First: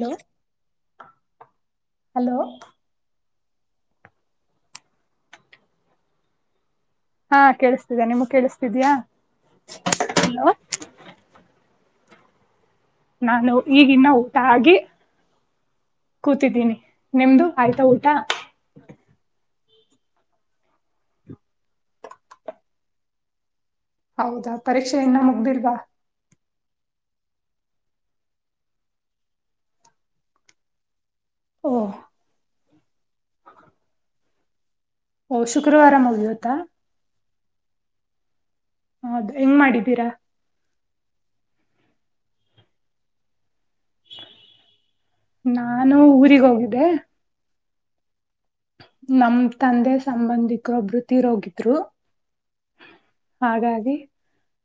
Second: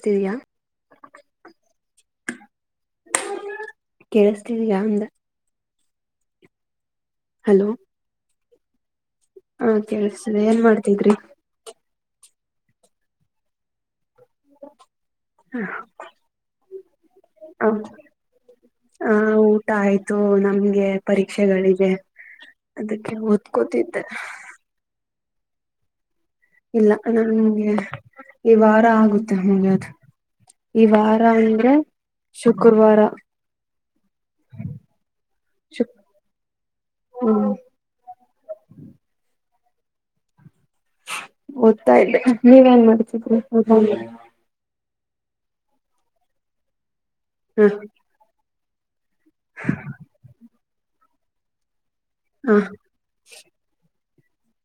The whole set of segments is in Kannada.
ಹಲೋ ಕೇಳಿಸ್ತಿದಯಾ ಹಲೋ [inaudible] ಕೇಳಸ್ತಿದಯ ಅಂದೆ ಹಾ ಕೇಳಿಸ್ತಿದ್ಯಾ ನಿಮ್ ಕೇಳಿಸ್ತಾ ಇದಿಯಾ ಹಾ ಕೇಳಸ್ತದೆ ಏನ್ ಮಾಡ್ತಿದ್ರಿ ನಾನು ಈಗಿನ್ನ ಊಟ ಆಗಿ ಹ ಕೂತಿದ್ದೀನಿ ನಿಮ್ದು ಹ ಆಯ್ತಾ ಊಟ ಊಟ ಆಯ್ತು ನಮ್ಗೆ ಪರೀಕ್ಷೆಗಳಿಗೆ ಅದಕ್ಕೆ ಓದ್ಕೋತಿದ್ದೆ ಹೌದಾ ಪರೀಕ್ಷೆ ಇನ್ನ ಮುಗ್ದಿಲ್ವಾ ಇಲ್ಲ ನನ್ಗೆ ಈ ವಾರ ಆಗುತ್ತೆ ಮುಗಿಯೋದು ಈ ವಾರ ರಾಂಧ್ರ ಓಹ್ [unintelligible] ಶುಕ್ರವಾರ ಹೋ ಶುಕ್ ಶುಕ್ರವಾರ ಮುಗಿಯುತ್ತಾ ಹ್ಮ್ ಹೌದು ಹೆಂಗ್ ಮಾಡಿದ್ದೀರಾ ಹೋಗ್ತಾ ಇದ್ದೆ ನೀವೇನ್ ಮಾಡ್ತಿದ್ರಿ ನಾನು ಊರಿಗೆ ಹೋಗಿದ್ದೆ ಹ್ಮ ನಮ್ ತಂದೆ ಸಂಬಂಧಿಕರು ಒಬ್ಬರು ತೀರೋಗಿದ್ರು ಹಾಗಾಗಿ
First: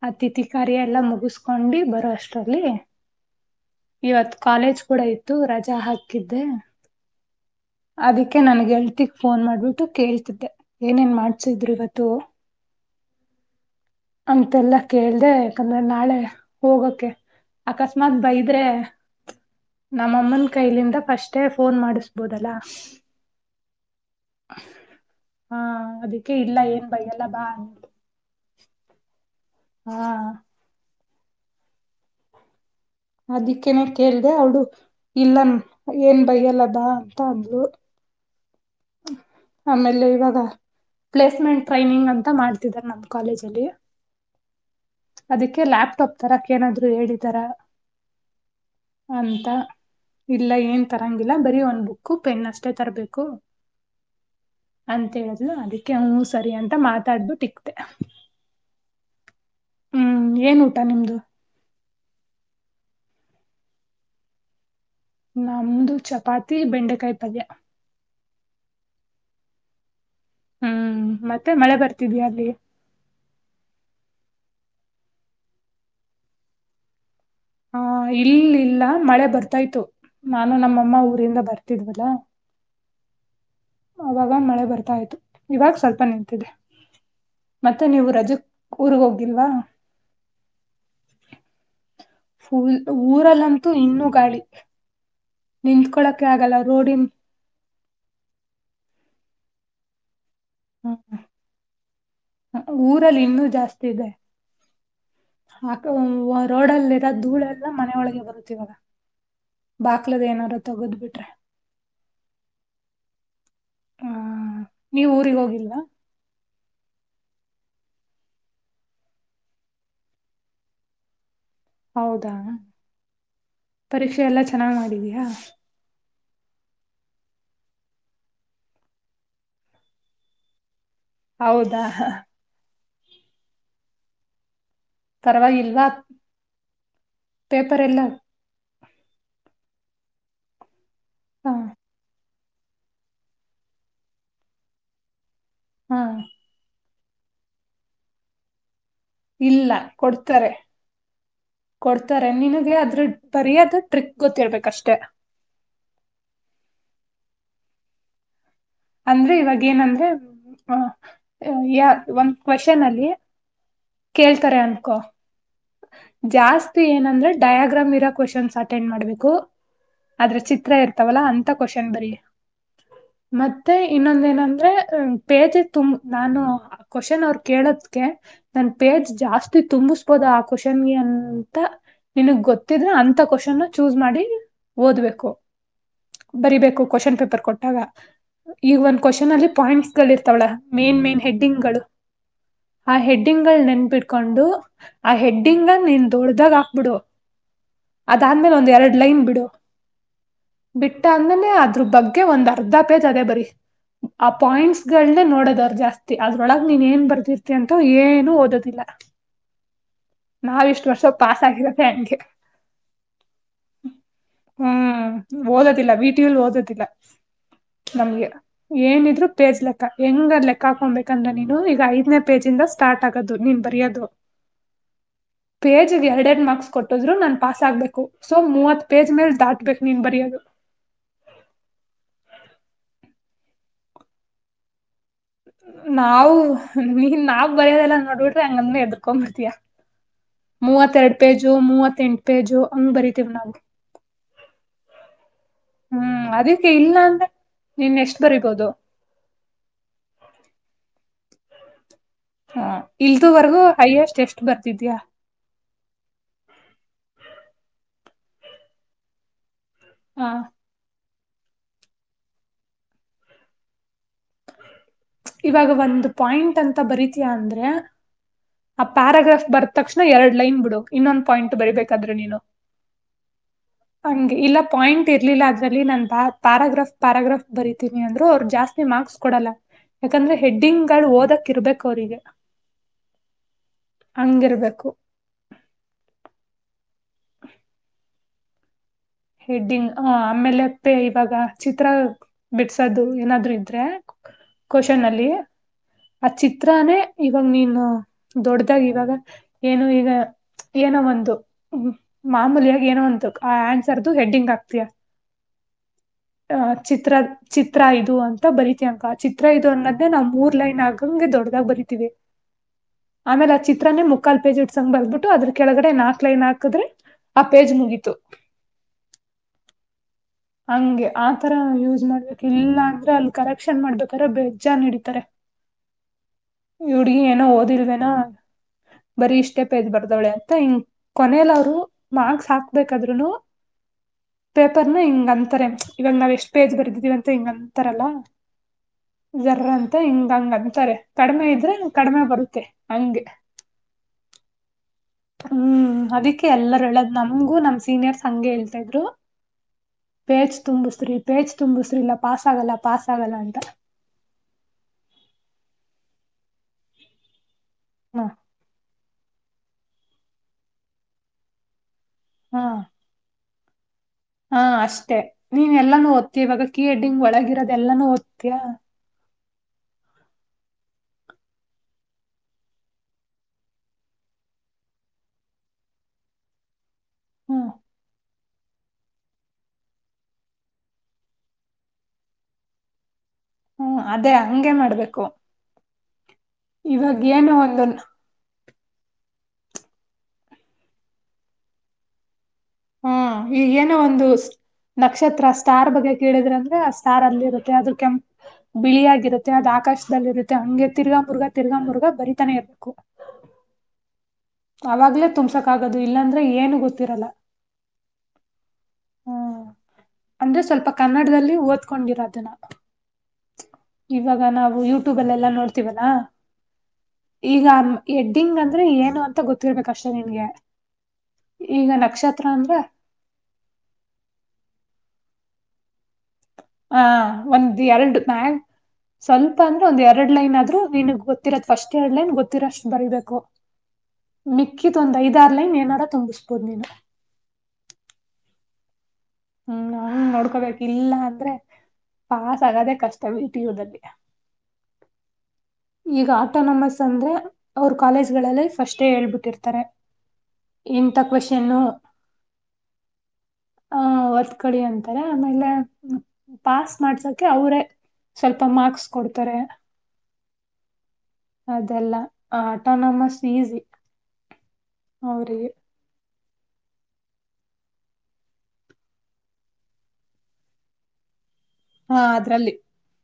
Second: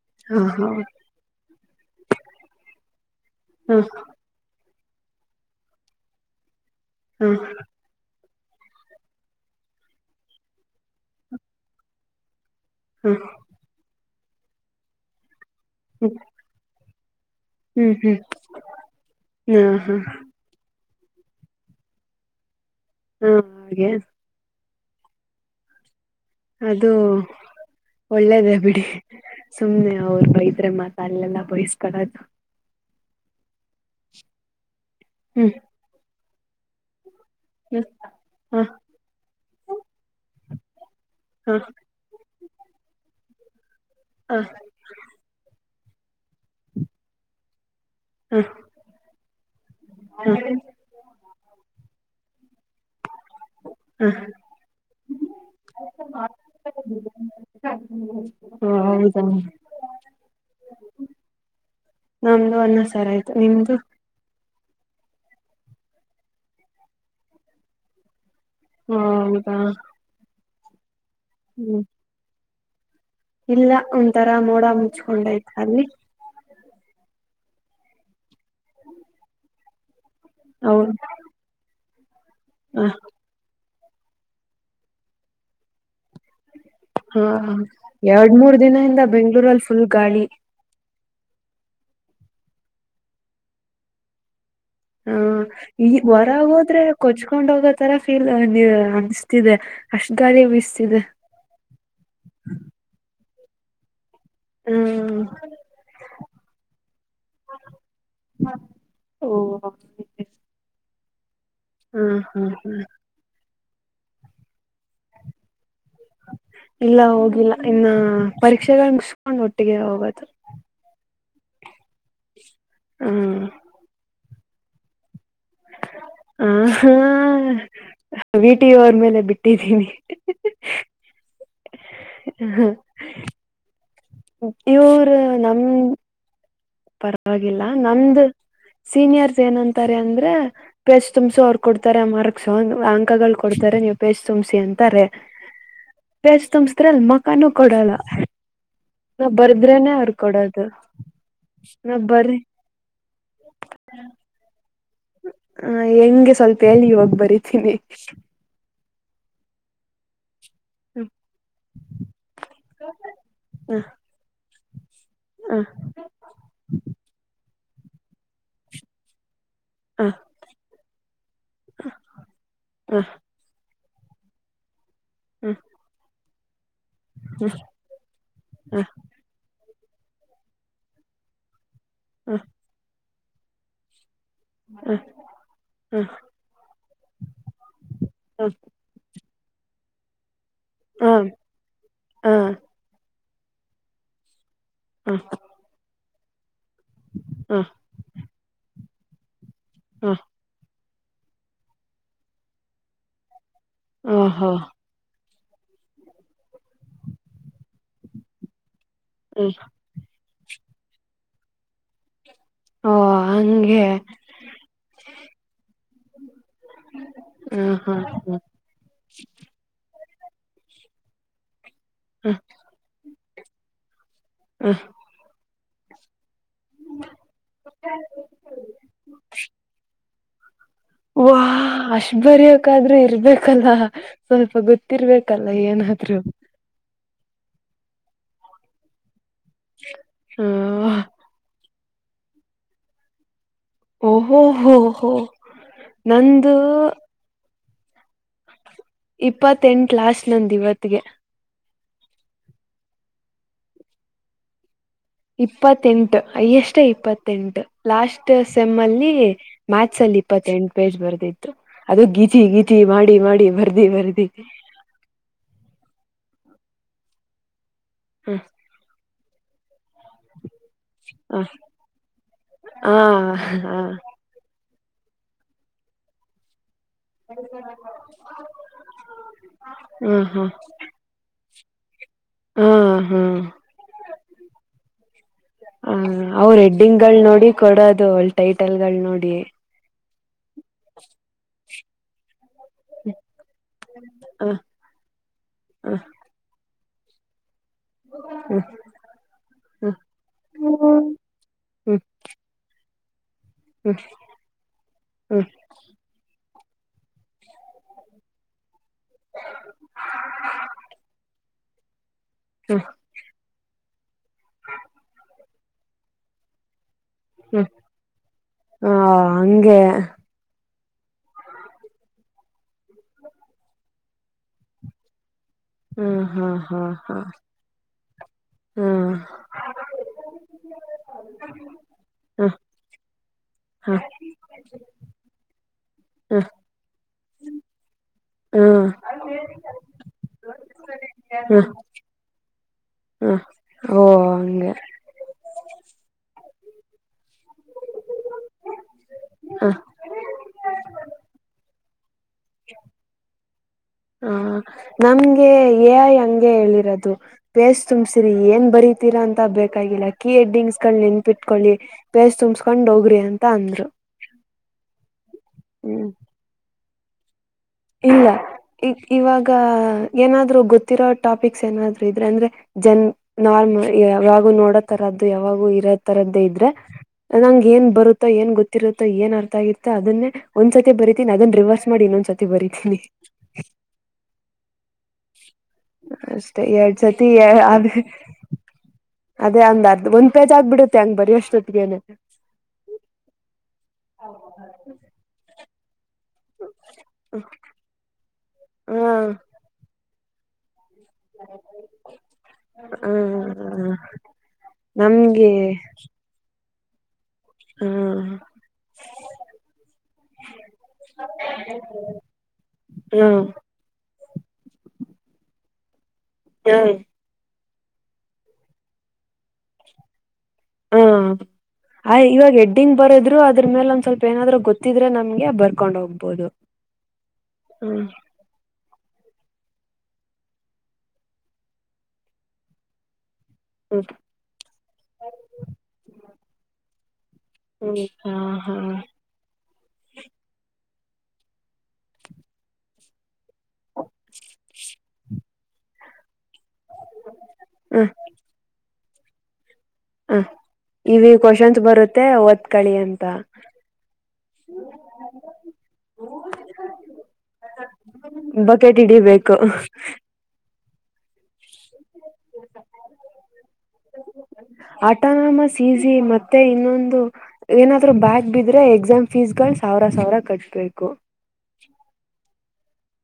ಆ ಹ ಹ ತಿಥಿಕಾರಿ ಎಲ್ಲ ಮುಗಸ್ಕೊಂಡು ಬರೋ ಅಷ್ಟರಲ್ಲಿ ಹ ಹ ಇವತ್ ಕಾಲೇಜ್ ಕೂಡ ಇತ್ತು ರಜಾ ಹಾಕಿದ್ದೆ ಹ ಅದಕ್ಕೆ ನನ್ಗೆ ಹಳ್ತಿಗ್ ಫೋನ್ ಮಾಡ್ಬಿಟ್ಟು ಕೇಳ್ತಿದ್ದೆ ಏನೇನ್ ಮಾಡ್ಸಿದ್ರು ಇವತ್ತು ಹಾ ಅಂತೆಲ್ಲ ಕೇಳ್ದ ಯಾಕಂದ್ರೆ ನಾಳೆ ಹೋಗಕ್ಕೆೆ ಹ್ಮ್ ಹ್ಮ್ ಅಕಸ್ಮಾತ್ ಹ್ಮ್ ಬೈದ್ರೆ ಹಾ ಹಾ ನಮ್ಮಮ್ಮನ ಕೈಲಿಂದ ಅಷ್ಟೇ ಫೋನ್ ಮಾಡಿಸ್ಬೋದಲ್ಲ ಹಾ ಹಾಗೆ ಹಾ ಅದಕ್ಕೆ ಇಲ್ಲ ಏನ್ ಬೈ ಎಲ್ಲ ಅದು ಬಾ ಒಳ್ಳೇದೇ ಬಿಡಿ ಸುಮ್ನೆ ಹಾ ಅವ್ರು ಬೈದ್ರೆ ಮಾತಾಡ್ಲೆಲ್ಲ ಬಯಸ್ಕಳದು ಅದಿಕ್ಕೇನೆ ಕೇಳ್ದ ಅವ್ಡು ಹ್ಮ್ ಇಲ್ಲನ್ ಏನ್ ಬೈಯ್ಯಲ್ಲ ಬಾ ಅಂತ ಅಂದ್ಲು ಹ ಹ ಆಮೇಲೆ ಇವಾಗ ಹ ಪ್ಲೇಸ್ಮೆಂಟ್ ಟ್ರೈನಿಂಗ್ ಅಂತ ಮಾಡ್ತಿದಿದ್ದಾರೆ ನಮ ಕಾಲೇಜ ಅಲ್ಲಿ ಹ ಅದಕ್ಕೆ ಲ್ಯಾಪ್ಟಾಪ್ ತರಕ್ ಏನಾದ್ರು ಹೇಳಿದಾರ ಹ ಅಂತ ಇಲ್ಲ ಹ ಏನ್ ತರಂಗಿಲ್ಲ ಬರಿವನ್ಬ ಬುಕ್ಕು ಪೆನ್ನು ಅಷ್ಟೇ ತರಬೇಕು ಹ ಅಂತ ಹೇಳಿದ್ರು ಅದಕ್ಕೆ ಹ್ಞೂ ಸರಿ ಅಂತ ಮಾತಾಡ್ಬು ಟಿಕ್ತೆ ಹಾ ಹೌದ ಹ್ಮ್ ಏನ್ ಊಟ ನಿಮ್ದು ನಮ್ದು ಅನ್ನ ಸಾರು ಆಯ್ತು ನಿಮ್ದು ನಮ್ದು ಚಪಾತಿ ಬೆಂಡೆಕಾಯಿ ಪಲ್ಯ ಹ ಹೌದಾ ಹ್ಮ್ ಮತ್ತೆ ಮಳೆ ಹ್ಮ್ ಬರ್ತಿದಯಾ ಅಲ್ಲಿ ಇಲ್ಲ ಒಂಥರ ಮೋಡ ಮುಚ್ಕೊಂಡಯ್ತ ಅಲ್ಲಿ ಹ ಇಲ್ಲಲ್ಲ ಮಳೆ ಬರ್ತಾಯ್ತು ನಾನು ನಮ್ಮಮ್ಮ ಊರಿಂದ ಬರ್ತಿದ್ವಲ್ಲ ಹಾ ಅವಾಗ ಮಳೆ ಬರ್ತಾಯ್ತು ಇವಾಗ ಸ್ವಲ್ಪ ನಿಂತು ಹ ಮತ್ತೆ ನೀವು ಎರಡ್ ರಜೆ ಮೂರ್ ಊರ್ ದಿನದಿಂದ ಹೋಗಿಲ್ವಾ ಬೆಂಗ್ಳೂರಲ್ಲಿ ಫುಲ್ ಗಾಳಿ ಫುಲ್ ಊರಲ್ಲಂತೂ ಇನ್ನುೂ ಗಾಳಿ ಹ ಈ ನಿಂತ್ಕೊಳಕೆ ಆಗಲ್ಲ ಹೊರಗೋದ್ರೆ ರೋಡಿನ್ ಕೊಚ್ಕೊಂಡ್ ಹೋಗದ ತರ ಫೀಲ್ ನೀ ಅನ್ಸ್ತಿದೆ ಅಷ್ಟ ಕರೆ ಬಿಸತಿದೆ ಊರಲ್ಲಿ ಇನ್ನೂ ಜಾಸ್ತಿ ಇದೆ ಆಕ ರೋಡಲ್ಲಿರೋ ಧೂಳೆಲ್ಲ ಮನೆಯೊಳಗೆ ಬರುತ್ತ ಇವಾಗ ಓ ಬಾಕ್ಲದ ಏನಾರು ತೊಗೋದ್ ಬಿಟ್ಟು ಹ್ಮ ಹ್ಮ್ ಹ್ಮ್ ಹಾ ನೀವ್ ಊರಿಗೆ ಹೋಗಿಲ್ಲ ಇಲ್ಲ ಹೋಗಿಲ್ಲ ಇನ್ನ ಪರೀಕ್ಷೆಗಳು ಮುಸಕೊಂಡ್ ಒಟ್ಟಿಗೆ ಹೋಗೋದು ಹೌದಾ ಹ್ಮ ಎಲ್ಲ ಚೆನ್ನಾಗಿಮಾಡಿದೀಯಾ ಆ ಹ ವೀಟಿಯ ಅವರ್ ಮೇಲೆ ಬಿಟ್ಟಿದ್ದೀನಿ [unintelligible] ಹೌದಾ ಇವ್ರ ನಮ್ ಪರ್ವಾಗಿಲ್ವಾ ಪರವಾಗಿಲ್ಲ ಎಲ್ಲಾ? ನಮ್ದು ಸೀನಿಯರ್ಸ್ ಏನಂತಾರೆ ಅಂದ್ರೆ ಪ್ರಸ್ತುಮ್ಸ ಹಾ ಅವ್ರು ಕೊಡ್ತಾರೆ ಮರ ಅಂಕಗಳು ಕೊಡ್ತಾರೆ ನೀವು ಪಜ್ ತುಮ್ಸಿ ಅಂತಾರೆ ಹಾ ಪೇಜ ತುಮ್ ಅದ್ರಲ್ ಮಕಾನೂ ಕೊಡಲ್ಲ ನಾವ್ ಇಲ್ಲ ಬರ್ದ್ರೇನೆ ಅವ್ರ ಕೊಡ್ತಾರೆ ಕೊಡೋದು ನಾವ್ ಕೊಡ್ತಾರೆ ಬರ್ರಿ ನಿನಗೆ ಅದ್ರ ಬರಿಯಾದ ಟ್ರಿಕ್ ಗೊತ್ತಿರ್ಬೇಕಷ್ಟೇ ಹ ಹೆಂಗೆ ಸ್ವಲ್ಪ ಎಲ್ಲಿ ಹೋಗ್ ಬರತೀನಿ ಅಂದ್ರೆ ಇವಾಗ ಏನಂದ್ರೆ ಹ ಯ ಒಂದ್ ಕ್ವಶನ್ ಅಲ್ಲಿ ಹ ಕೇಳ್ತಾರೆ ಅನ್ಕೊ ಹ ಜಾಸ್ತಿ ಏನಂದ್ರೆ ಡಯಾಗ್ರಾಮ್ ಇರೋ ಕ್ವನ್ಸ್ ಅಟೆಂಡ್ ಮಾಡ್ಬೇಕು ಹ ಹ ಆದ್ರೆ ಚಿತ್ರ ಇರ್ತಾವಲ್ಲಾ ಅಂತ ಕ್ವಶನ್ ಬರ ಹ ಮ ಮತ್ತೆ ಇನ್ನೊಂದ ಏನಂದ್ರೆ ಹ ಪೇಜೆ ತುಂಬ ನಾನು ಕ್ವಶನ್ ಅವರು ಹ ಕೇಳೋದಕ ನನ್ ಹ ಪೇಜ್ ಜಾಸ್ತಿ ತುಂಬಿಸಬೋದ ಆ ಕ್ವಶನ್ಗೆ ಅಂತ ಹ ನಿನಗ್ ಗೊತ್ತಿದ್ರೆ ಅಂತ ಕ್ವಶನ್ ಚೂಸ್ ಮಾಡಿ ಹ ಓದ್ಬೇಕು ಹ ಬರಿಬೇಕು ಕ್ವಶನ್ ಪೇಪರ್ ಕೊಟ್ಟಾಗ ಹ ಈಗ ಒಂದ್ ಕ್ವಶನ್ ಅಲ್ಲಿ ಪಾಯಿಂಟ್ಸ್ ಗಳು ಇರ್ತಾವಳ ಮೇನ್ ಹ ಮೇನ್ ಹೆಡ್ಡಿಂಗ್ ಗಳು ಹ ಆ ಹೆಡ್ಡಿ ಹೆಡ್ಡಿಂಗ್ಗಳ ನೆನ್ಪಿಟ್ಕೊಂಡು ಆ ಹ ಹೆಡ್ಡಿಂಗ ಅ ನೀನ್ ದೊಡ್ದಾಗ ಬಿಡುುವ ಅದಾದ್ಮೇಲೆ ಒಂದ್ ಎರಡ್ ಲೈನ್ ಬಿಡುುವ ಹಾ ಬಿಟ್ಟ ಅಂದನೆ ಅದ್ರ ಬಗ್ಗೆ ಒಂದ್ ಅರ್ಧ ಪೇಜ್ ಅದೇ ಬರಿ ಆ ಓಹೋ ಪಾಯಿಂಟ್ಸ್ ಗಳನೆ ನೋಡೋದ ಜಾಸ್ತಿ ಅದ್ರೊಳಗೆ ನೀನ್ ಏನ್ ಬರ್ದಿರ್ತಿ ಅಂತ ಏನು ಓದೋದಿಲ್ಲ ಹ್ಮ ನಾವ್ ಇಷ್ಟು ವರ್ಷ ಪಾಸ್ ಆಗಿದೆ ನಂಗೆ ಓ ಹಗೆ ಹ್ಮ್ ಓದದಿಲ್ಲ ವೀಟಲ್ಲಿ ಓದೋದಿಲ್ಲ ಹ ಹಾ ನಮ್ಗೆ ಹ ಏನಿದ್ರು ಪೇಜ್ ಲೆಕ್ಕ ಹೆಂಗದ್ ಲೆಕ್ಕ ಹಕೊಂಬಬೇಕಂದ್ರೆ ನೀನು ಐದನೇ ಪೇಜ್ ಇಂದ ಸ್ಟಾರ್ಟ್ ಆಗದು ನೀನ್ ಬರೆಯೋದು ಹ ಪೇಜ್ಗೆ ಎರಡ್ ಎರಡು ಮಾರ್ಕ್ ರ್ಕ್ಸ್ ಕೊಟ್ಟದ್ರು ನನ್ ಪಾಸ್ ಆಗ್ಬೇಕು ಸೊ ಮೂವತ್ ಪೇಜ್ ಮೇಲೆ ದಾಟ್ಬೇಕು ನೀನ್ ಬರಿಯೋದು ವಾ -ಅಷ್ಟ್ ಬರ್ಯಕಾದ್ರೆ ಇರ್ಬೇಕಲ್ಲ ಸ್ವಲ್ಪ ಗೊತ್ತಿರ್ಬೇಕ. ನಾವು ನೀನ್ ನಾವ್ ಬರಯೋದೆಲ್ಲಾ ನೋಡ್ಬಿಟ್ರೆ ಹಂಗ ಎದ್ಕೊ. ಹ ಮೂವತ್ತ ಎರಡ್ ಪೇಜು ಮೂವತ್ ಎಂಟು ಪೇಜು ಹಂಗ್ ಬರಿತೀವ್ ನಾವು. ಓ- ಹೋ -ಹೋ ಹ್ಮ್ ನಂದು -ಅದಕ್ಕೆ ಇಲ್ಲ ಅಂದ್ರೆ ನಿನ್ ಎಷ್ಟ್ ಬರಿಬಹದು. ಇಪ್ಪತ್ತೆಂಟು ಲ್ಲಾಸ್ಟ್ ನಂದು ಇವತ್ತಗೆ. ಹ -ಇಲ್ದುುವರ್ಗೂ ಹಯ್ಯಸ್ಟ್ ಎಷ್ಟ್ ಬರ್ತಿದ್ಯಾ. ಇಪ್ಪತ್ತೆಂಟು ಸಮ್ ಅಲ್ಲಿ ಮ್ಯಾಥಸ್ ಅಲ್ಲಿ ಹ ಇಪ್ಪತ್ತೆಂಟು ಪೇಜ್ ಬರೆದತ್ತು. ಅದ ಗೀತಿ ಗೀತಿ ಮಾಡಿ ಮಾಡಿ ಬರ್ದಿ ಬರ್ದಿ. ಇವಾಗ ಒಂದು ಪಾಯಿಂಟ್ ಅಂತ ಬರಿತಯ ಅಂದ್ರೆ ಹ ಆ ಪ್ಯಾರಾಗ್ರಾಫ್. ಬರ್ ತಕ್ಷಣ ಎರಡು ಲೈನ್ ಬಿಟ್ಟ. ಆ, ಬ ಹ ಹ ಹ [inaudible] ಪಾಯಿಂಟ್ ಇರ್ಲಿಲ್ಲ ಅದ್ರಲ್ಲಿ ನನ್ ಬ ಪಾರಾಗ್ರಸ್ತ. ಪ್ಯಾರಾಗ್ರಾಫ್ ಬರೀತಿನಿ ಅಂದ್ರು ಅವ್ರು ಜಾಸ್ತಿ ಮಾರ್ಕ್ಸ್ ಕೊಡಲ್ಲ ಹ್ಮ ಯಾಕಂದ್ರೆ ಹ್ಮ ಹೆಡ್ಡಿಂಗ ದ [inaudible] ಇರ್ಬೇಕು ಅವ್ರಿಗೆ. ಹಾ- ಹಾ- ಹಂಗಿರ್ಬೇಕು ಹ- ಅವ್ರ ಡಿಂಗ್ ಗಳಗಳು ನೋಡಿ ಕೊಡೋದು ಒಲ್ ಟೈಟಲ್ ಗಳು ನೋಡಿ. ಹಾ- ಆಮೇಲೆ ಅಪ್ಪೆ ಇವಾಗ ಚಿತ್ರ ಬಿಡ್ಸೋದು ಏನಾದ್ರು ಇದ್ರೆ ಹ ಕವಷನ್ ಅಲ್ಲಿ ಹ ಅಚ್ಚಿ ಹತ್ರಾನೇ ಇವಾಗ ನೀನು ಹ್ಮ ದೊಡ್ಡದಾಗ ಇವಾಗ ಏನು ಈಗ ಹ್ಮ ಏನೋ ಹ್ಮ್ ಒಂದು ಹ್ಮ್ ಮಾಮೂಲಿಿಯಾಗಿ ಏನೋ ಒಂದು ಆ ಆನ್ಸರ್ದುು ಹೆಡ್ಡಿಂಗ್ ಆಗ್ತಯಾ. ಹ ಅ ಚಿತ್ರ ಚಿತ್ರ ಇದು ಅಂತ ಬರಿತಿ ಅಂಕ ಚಿತ್ರ ಇದು ಅನ್ನೋದ್ದೇ ನಾ್ ಮೂರ್ ಲೈನ್ ಆಗಂಗ ದೊಡ್ಡದಾಗ ಬರೀತಿವಿ ಆಮೇಲೆ ಆ ಚಿತ್ರನೇ ಮುಕ್ಕಾಲ್ ಪೇಜ್ ಇಟ್ಸಂಗ್ ಬರ್ಬಿಟ್ಟು ಅದ್ರ ಕೆಳಗಡೆ ನಾಕ್ ಲೈನ್ ಹಾಕದ್ರೆ ಹ್ಮ್- ಹಾ- ಹಗೆ ಹಂಗೆ ಆತರ ಯೂಸ್ ಮಾಡ್ಬೇಕ ಇಲ್ಲ ಅಂದ್ರೆ ಅಲ್ಲಿ ಕರೆಕ್ಷನ್ ಮಾಡ್ಬೇಕಾದ್ರೆ ಬೇಜ್ಜಾ ನಡಿತಾರೆ ಹ್ಮ- ಹ ಹಡ್ಗಿ ಏನೋ ಓದಿಲ್ವೇನಾ. ಹ್ಮ್ ಬರಿ ಇಷ್ಟೇ ಪೇಜ್ ಬರ್ದವಳೆ ಅಂತ ಹಿಂಗ್ ಕೊನೆಯಲ್ಲಿ ಅವ್ರು ಮಾರ್ಕ್ಸ್ ಹಾಕ್ಬೇಕಾದ್ರುನು. ಹಾ ಪೇಪರ್ನ ಹಿಂಗ ಅಂತಾರೆ ಇವಾಗ ನಾವ್ ಹ್ಮ್ ಎಷ್ಟ್ ಪೇಜ್ ಬರದಿದ್ದೀವಿ ಅಂತ ಹಿಂಗ ಅಂತಾರಲ್ಲ. ಹ್ಮ್ ಜರಂತ ಹಿಂಗ ಹಂಗ ಅಂತಾರೆ ಕಡಿಮೆ ಹ್ಮ ಹ್ಮ ಇದ್ರೆ ಕಡಿಮೆ ಬರುತ್ತೆ ಹಂಗಗೆ. ಓ ಹಂಗೆ ಹ್ಮ್ -ಅದಿಕ್ಕೆ ಎಲ್ಲಾರ ಹೇಳದ್ ನಮ್ಗೂ ನಮ್ ಸೀನಿಯರ್ಸ್ ಹಗೆ ಹೇಳ್ತಾ ಇದ್ರು. ಹಾ ಪೇಜ್ ತುಂಬಿಸ್ರಿ ಪೇಜ್ ತುಂಬಿಸ್ರಿ ಇಲ್ಲಾ ಪಾಸ್ ಆಗಲ್ಲ ಪಾಸ್ ಆಗಲ್ಲ ಅಂತ ಹ -ನಮಗೆ ಹಂಗೆ ಹೇಳಿರೋದು ಪೇಜ್ ಹ ತುಂಬಸಿರಿ ಏನ್ ಬರೀ ರಾಂತ ಬೇಕಾಗಿಲ್ಲ ಕೀ ಎಡ್ಡಿಂಗ್ಸ್ಗಳು್ ನೆನ್ಪಿಟ್ಕೊಳ್ಳಿ ಪೇಸ್ ಹಾ ತುಂಬ್ಸ್ಕೊಂಡ್ ಹೋಗ್ರಿ ಅಂತ. ತಾಂದ್ರ ಹಾ -ಅಷ್ಟೇ ನೀನ್ ಎಲ್ಲಾನು ಓದ್ತೀ ಇವಾಗ ಕೀ ಎಡ್ಡಿಂಗ್ ಒಳಗಿರೋದೆ ಎಲ್ಲಾನು ಇಲ್ಲ ಓದ್ತಿಯಾ. ಈ ಇವಾಗ ಏನಾದ್ರು ಗೊತ್ತಿರೋ ಟಾಪಿಕ್ಸ್ ಏನಾದ್ರು ಇದ್ರೆ ಅಂದ್ರೆ ಜನ್ ನಾರ್ಮಲ್, ನೋಡೋ ತರದ್ದು ಯಾವಾಗೂ ಇರ ತರದ್ದೇ ಇ [inaudible] ದ್ರೆಂಗ ಹ್ಮ್ ನ್ ಬರುತ್ತ. ಏ -ಗೊತ್ತರುತ್ತೆ ಏನ್ ಅರ್ಥ ಆಗಿತ್ತ ಅದನ್ನ ಒಂದ್ ಸತಿರಿತೀ ಅದನ್ನ ರಿವರ್ಸ್ ಮಾಡಿ ಇನ್ನೊಂದ್ ಸತಿ. ಬರಿತನಿ [unintelligible] ಹ್ಮ- ಅದೇ ಹಂಗಗೆ ಮಾಡ್ಬೇಕು. ಅಷ್ಟೇ ಎಡ್ ಇವಾಗ ಜತಿ ಏನೋ -ಎ- ಆ ಒಂದು ಅದೇ ಅಂದ ಅರ್ಧ ಒಂದ್ ಪೇಜ್ ಆಗ್ಬಿಡುತ್ತೆ ಹಂಗ ಬರ ಅಷ್ಟೊತ್ತಿಗೆ ಏನೇ. ಹ್ಮ -ಈ- ಏನೋ ಒಂದು ನಕ್ಷತ್ರ ಸ್ಟಾರ್ ಬಗ್ಗೆ. ಕೇಳಿದ್ರ ಅಂದ್ರೆ ಆ ಸ್ಟಾರ್ ಅಲ್ಲಿ ಇರುತ್ತೆ ಅದ್ರ ಕೆಂ ಬಿಳಿಯ ಹ ಆಗಿರುತ್ತೆ ಅದು ಆಕಾಶದಲ್ಲಿ ಇರುತ್ತೆ ಹಂಗೆ. ತಿರ್ಗಾಾಮುರ್ಗಾ ತಿರ್ಗಾಾಮರ್ಗಾ ಬರಿತಾನೆ ಇರ್ಬೇಕು. ಹ ಅವಾಗ್ಲೇ ನಮ್ಗೆ ತುಂಬ್ಸಕ್ ಆಗದು ಇಲ್ಲಾಂದ್ರೆ ಏನು ಗೊತ್ತಿರಲ್ಲ. ಹ್ಮ್ಮ್. ಹ್ಮ ಅಂದ್ರೆ ಸ್ವಲ್ಪ ಕನ್ನಡದಲ್ಲಿ ಓದ್ಕೊಂಡಿರೋದ ನಾ. ಹ್ಮ್. ಇವಾಗ ನಾವು ಯೂಟ್ಯೂಬಲ್ಲೆಲ್ಲಾ ನೋಡ್ತಿವಲ್ಲಾ. ಹ್ಮ. ಈಗ ಹೆಡ್ಡಿಂಗ್ ಅಂದ್ರೆ ಏನು ಅಂತ ಗೊತ್ತಿರ್ಬೇಕ ಅಷ್ಟೇ ನಿನ್ಗೆ. ಹಾ ಈಗ ಆಯ್ ನಕ್ಷತ್ರ ಇವಾಗ ಅಂದ್ರೆ ಹೆಡ್ಡಿಂಗ್ ಬರದ್ರು ಅದರ್ ಮೇಲೊಂದ್ ಸ್ವಲ್ಪ ಏನಾದ್ರೂ ಗೊತ್ತ. ತ್ತಿದ್ರೆ ನಮ್ಗೆ ಬರ್ಕೊಂಡ್ ಹೋಗ್ಬೊದು. ಹ ಒಂದ ಎರಡ್ ನಾ ಸ್ವಲ್ಪ. ಪ್ಪ ಅಂದ್ರೆ ಒಂದ ಎರಡ್ ಲೈನ್ ಆದ್ರೂ ನಿನಗ್ ಗೊತ್ತಿರದ ಫಸ್ಟ್ ಎರಡ್ ಲೈನ್ ಗೊತ್ತಿರೋಸ್ಟ ಬರೀಬೇಕು. ಹ್ಮ್ ಮಿಕ್ಕಿದ ಒಂದ ಐದಾರಲೈನ್ ಏನಾರ ತುಂಬಿಸ್ಬೋದ ನೀನು. ಹ್ಮ ಹಾ ಹ. ಹ್ಮ್ ನಾ ನೋಡ್ಕೋಬೇಕ್ ಇಲ್ಲ ಅಂದ್ರೆ ಪಾಸ್ ಆಗಾದೇ ಕಷ್ಟಬಿಡಿ. [unintelligible] ಈಗಾ. ಆಟೋನಮಸ್ ಅಂದ್ರೆ ಅವರು ಹ ಕಾಲೇಜ್ಗಳಲ್ಲಿ ಫಷ್ಟೇ ಹೇಳ್ಬಿಟ್ಟಿರ್ತಾರೆ. ಹ ಇಂಥ ಇವ ಇವ ಕ್ವಶನ್ಸ್ ಕ್ವಶನ್ನು ಬರುತ್ತೆ ಓದ್ಕಳಿ ಅಂತ. ಓದ್ಕೊಳಿ ಅಂತಾರೆ ಆಮೇಲೆ ಪಾಸ್ ಮಾಡ್ಸೋಕೆ ಅವರೇ. ಸ್ವಲ್ಪ ಬಕೆಟ್ ಮಾರ್ಕ್ಸ್ ಕೊಡ್ತಾರೆ. ಹಿಡಿಬೇಕು ಅದೆಲ್ಲ ಆಟೋನಾಂಮಸ್ ಈಸಿ. ಅವ್ರಿಗೆ ಅಟೋನಮಸ್ಈಜಿ ಮತ್ತ್ ಮತ್ತೆ ಇನ್ನೊಂದು ಏನಾದ್ರು ಬ್ಯಾಗ್ ಬಿದ್ರೆ ಎಕ್ಸಾಮ್ ಫೀಸಗಳ್ ಸಾವಿರ ಸಾವಿರ ಕಟ್ಬೇಕು. ಹಾ ಅದ್ರಲ್ಲಿ.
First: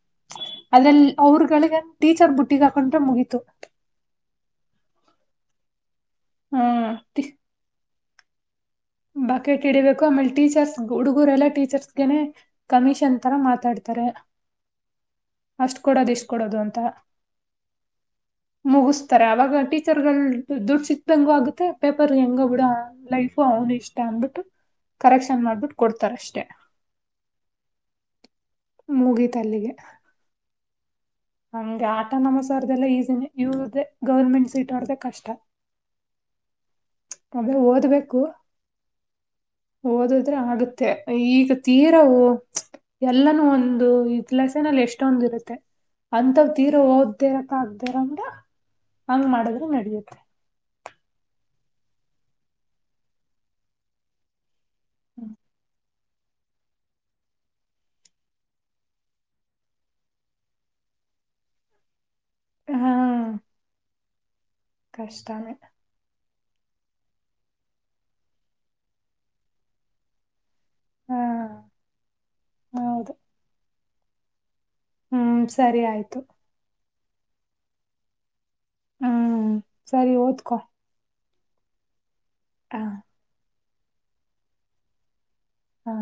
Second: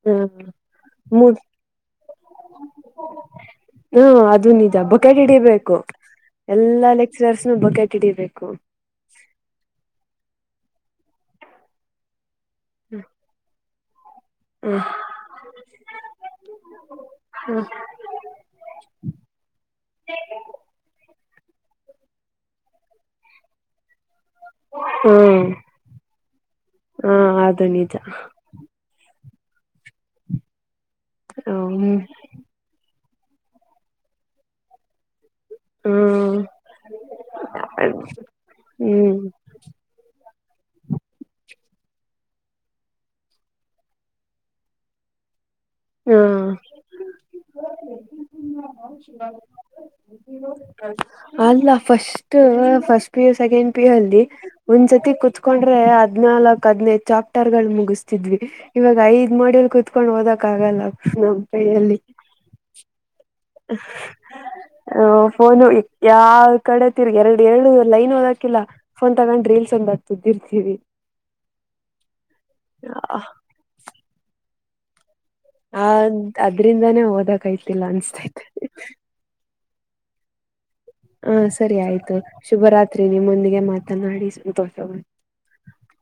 ಹ್ಮ್ ಆದ್ರಲ್ ಮೂರ್ ಅವ್ರಗಳಿಗೆ ಟೀಚರ್ ಬುಟ್ಟಿಗ್ ಹಾಕೊಂಡ್ರೆ ಮುಗೀತು. ಬಕೇಟ್ ಹಿಡಿಬೇಕು ಎಲ್ಲಾ ಹ್ಮ್ ಲೆಕ್ಚರ್ಸು ಬಕಾಟ್ ಹಿಡಿಬೇಕು. ಬಕೆಟ್ ಇಡಿಬೇಕು ಆಮೇಲೆ ಟೀಚರ್ಸ್ ಹುಡುಗರೆಲ್ಲಾ ಟೀಚರ್ಸ್ಗೆನೆ ಕಮಿಷನ್ ತರಾ ಮಾತಾಡ್ ಅಷ್ಟ್ ಕೊಡೋದ ಇಷ್ಟ್ ಕೊಡೋದು ಅಂತ. ಹ ಮುಗಸ್ತಾರೆ ಅವಾಗ ಟೀಚರ್ಗಳ ದುಡ್ಡ ಸಿಗ್. ಕ್ದಂಗು ಆಗುತ್ತೆ ಪೇಪರ್ ಹೆಂಗೊ ಬಿಡೊ ಅವನ ಲೈಫು ಅವನ ಇಷ್ಟ ಅಂದ್ಬಿಟ್. ಕರೆಕ್ಷನ್ ಹ್ಮ್ ಮಾಡ್ಬಿಟ್ಟ ಕೊಡ್ತಾರ ಅಷ್ಟೆ. ಹಾ ಅದು ನಿಜ ಮುಗಿತ ಅಲ್ಲಿಗೆ. ನಮದ ಹ್ಮ್ ಆಟೋನಮಸೊರ್ದೇಲ್ಲಾ ಈಸಿನೇ ಇವ್ರ್ದೇ ಗೌರ್ಮೆಂಟ್ ಸಿಟೊರ್ದೆ ಕಷ್ಟಾ. ಹ್ಮ್ ಅದು ಓದ್ಬೇಕು. ಹ್ಮ್ ಓದದ್ರೆ ಆಗುತ್ತೆ ಈಗ. ತೀರವು ಎಲ್ಲಾನೂ ಒಂದು ಲೆಸನಲ್ ಎಷ್ಟೊಂದ ಇರುತ್ತೆ. ಹಾ ಅಂತವ್ ತೀರ ಓದದೇ ಇರಾಕ್ ಆಗ್ದೇ ಇರೊಂತ ಹಂಗ ಮಾಡದ್ರ ನಡಿಯುತ್ತೆ. ಅಲ್ಲ first first P U second P U ಅಲ್ಲಿ. ಒಂದ್ಸತಿ ಕೂತ್ಕೊಂಡ್ರೆ ಆದ್. ಹಾದನಾಲ್ಕ ಹಾಡನೈದ್ ಚಾಪ್ಟರ್ ಗಳ್ ಮುಗಿಸ್ತಿದ್ವಿ ಇವಾಗ ಐದ್ ಮಾಡುಲ್ ಕುೂತ್ಕೊಂಡ ಓದಾಕ್. ಕ್ಕ ಆಗಲ್ಲ [unintelligible] ಯಲಿ. ಹಾ. ಓ ಕಷ್ಟನೇ ಫೋನು. [unintelligible] ಕಡೆ ತಿರುಗಿ ಎರಡ್ ಎರಡು ಲೈನ್ ಓದಕಿಲ್ಲ ಫೋನ್ ತಗೊಂಡ್ ರೀಲ್ಸ್ ಒಂದಾತ್ದಿರ್ತೀವಿ. ಹಾ ಹೌದು [unintelligible] ಹ್ಮ್ ಸರಿ ಆದ್ ಆಯ್ತು ಅದ್ರಿಂದಾನೇ ಓದೋಕಾಗ್ತಿಲ್ಲ ಅನ್ಸ್ತೈತೆ. ಹ್ಮ್ ಸರಿ ಓದ್ಕೊ. ಹಾ ಸರಿ ಆಯ್ತು ಹಾ ಶುಭರಾತ್ರಿ ನಿಮ್ಮೊಂದಿಗೆ ಮಾತನಾಡಿ ಸಂತೋಷ ವೈತು. ಹಾ.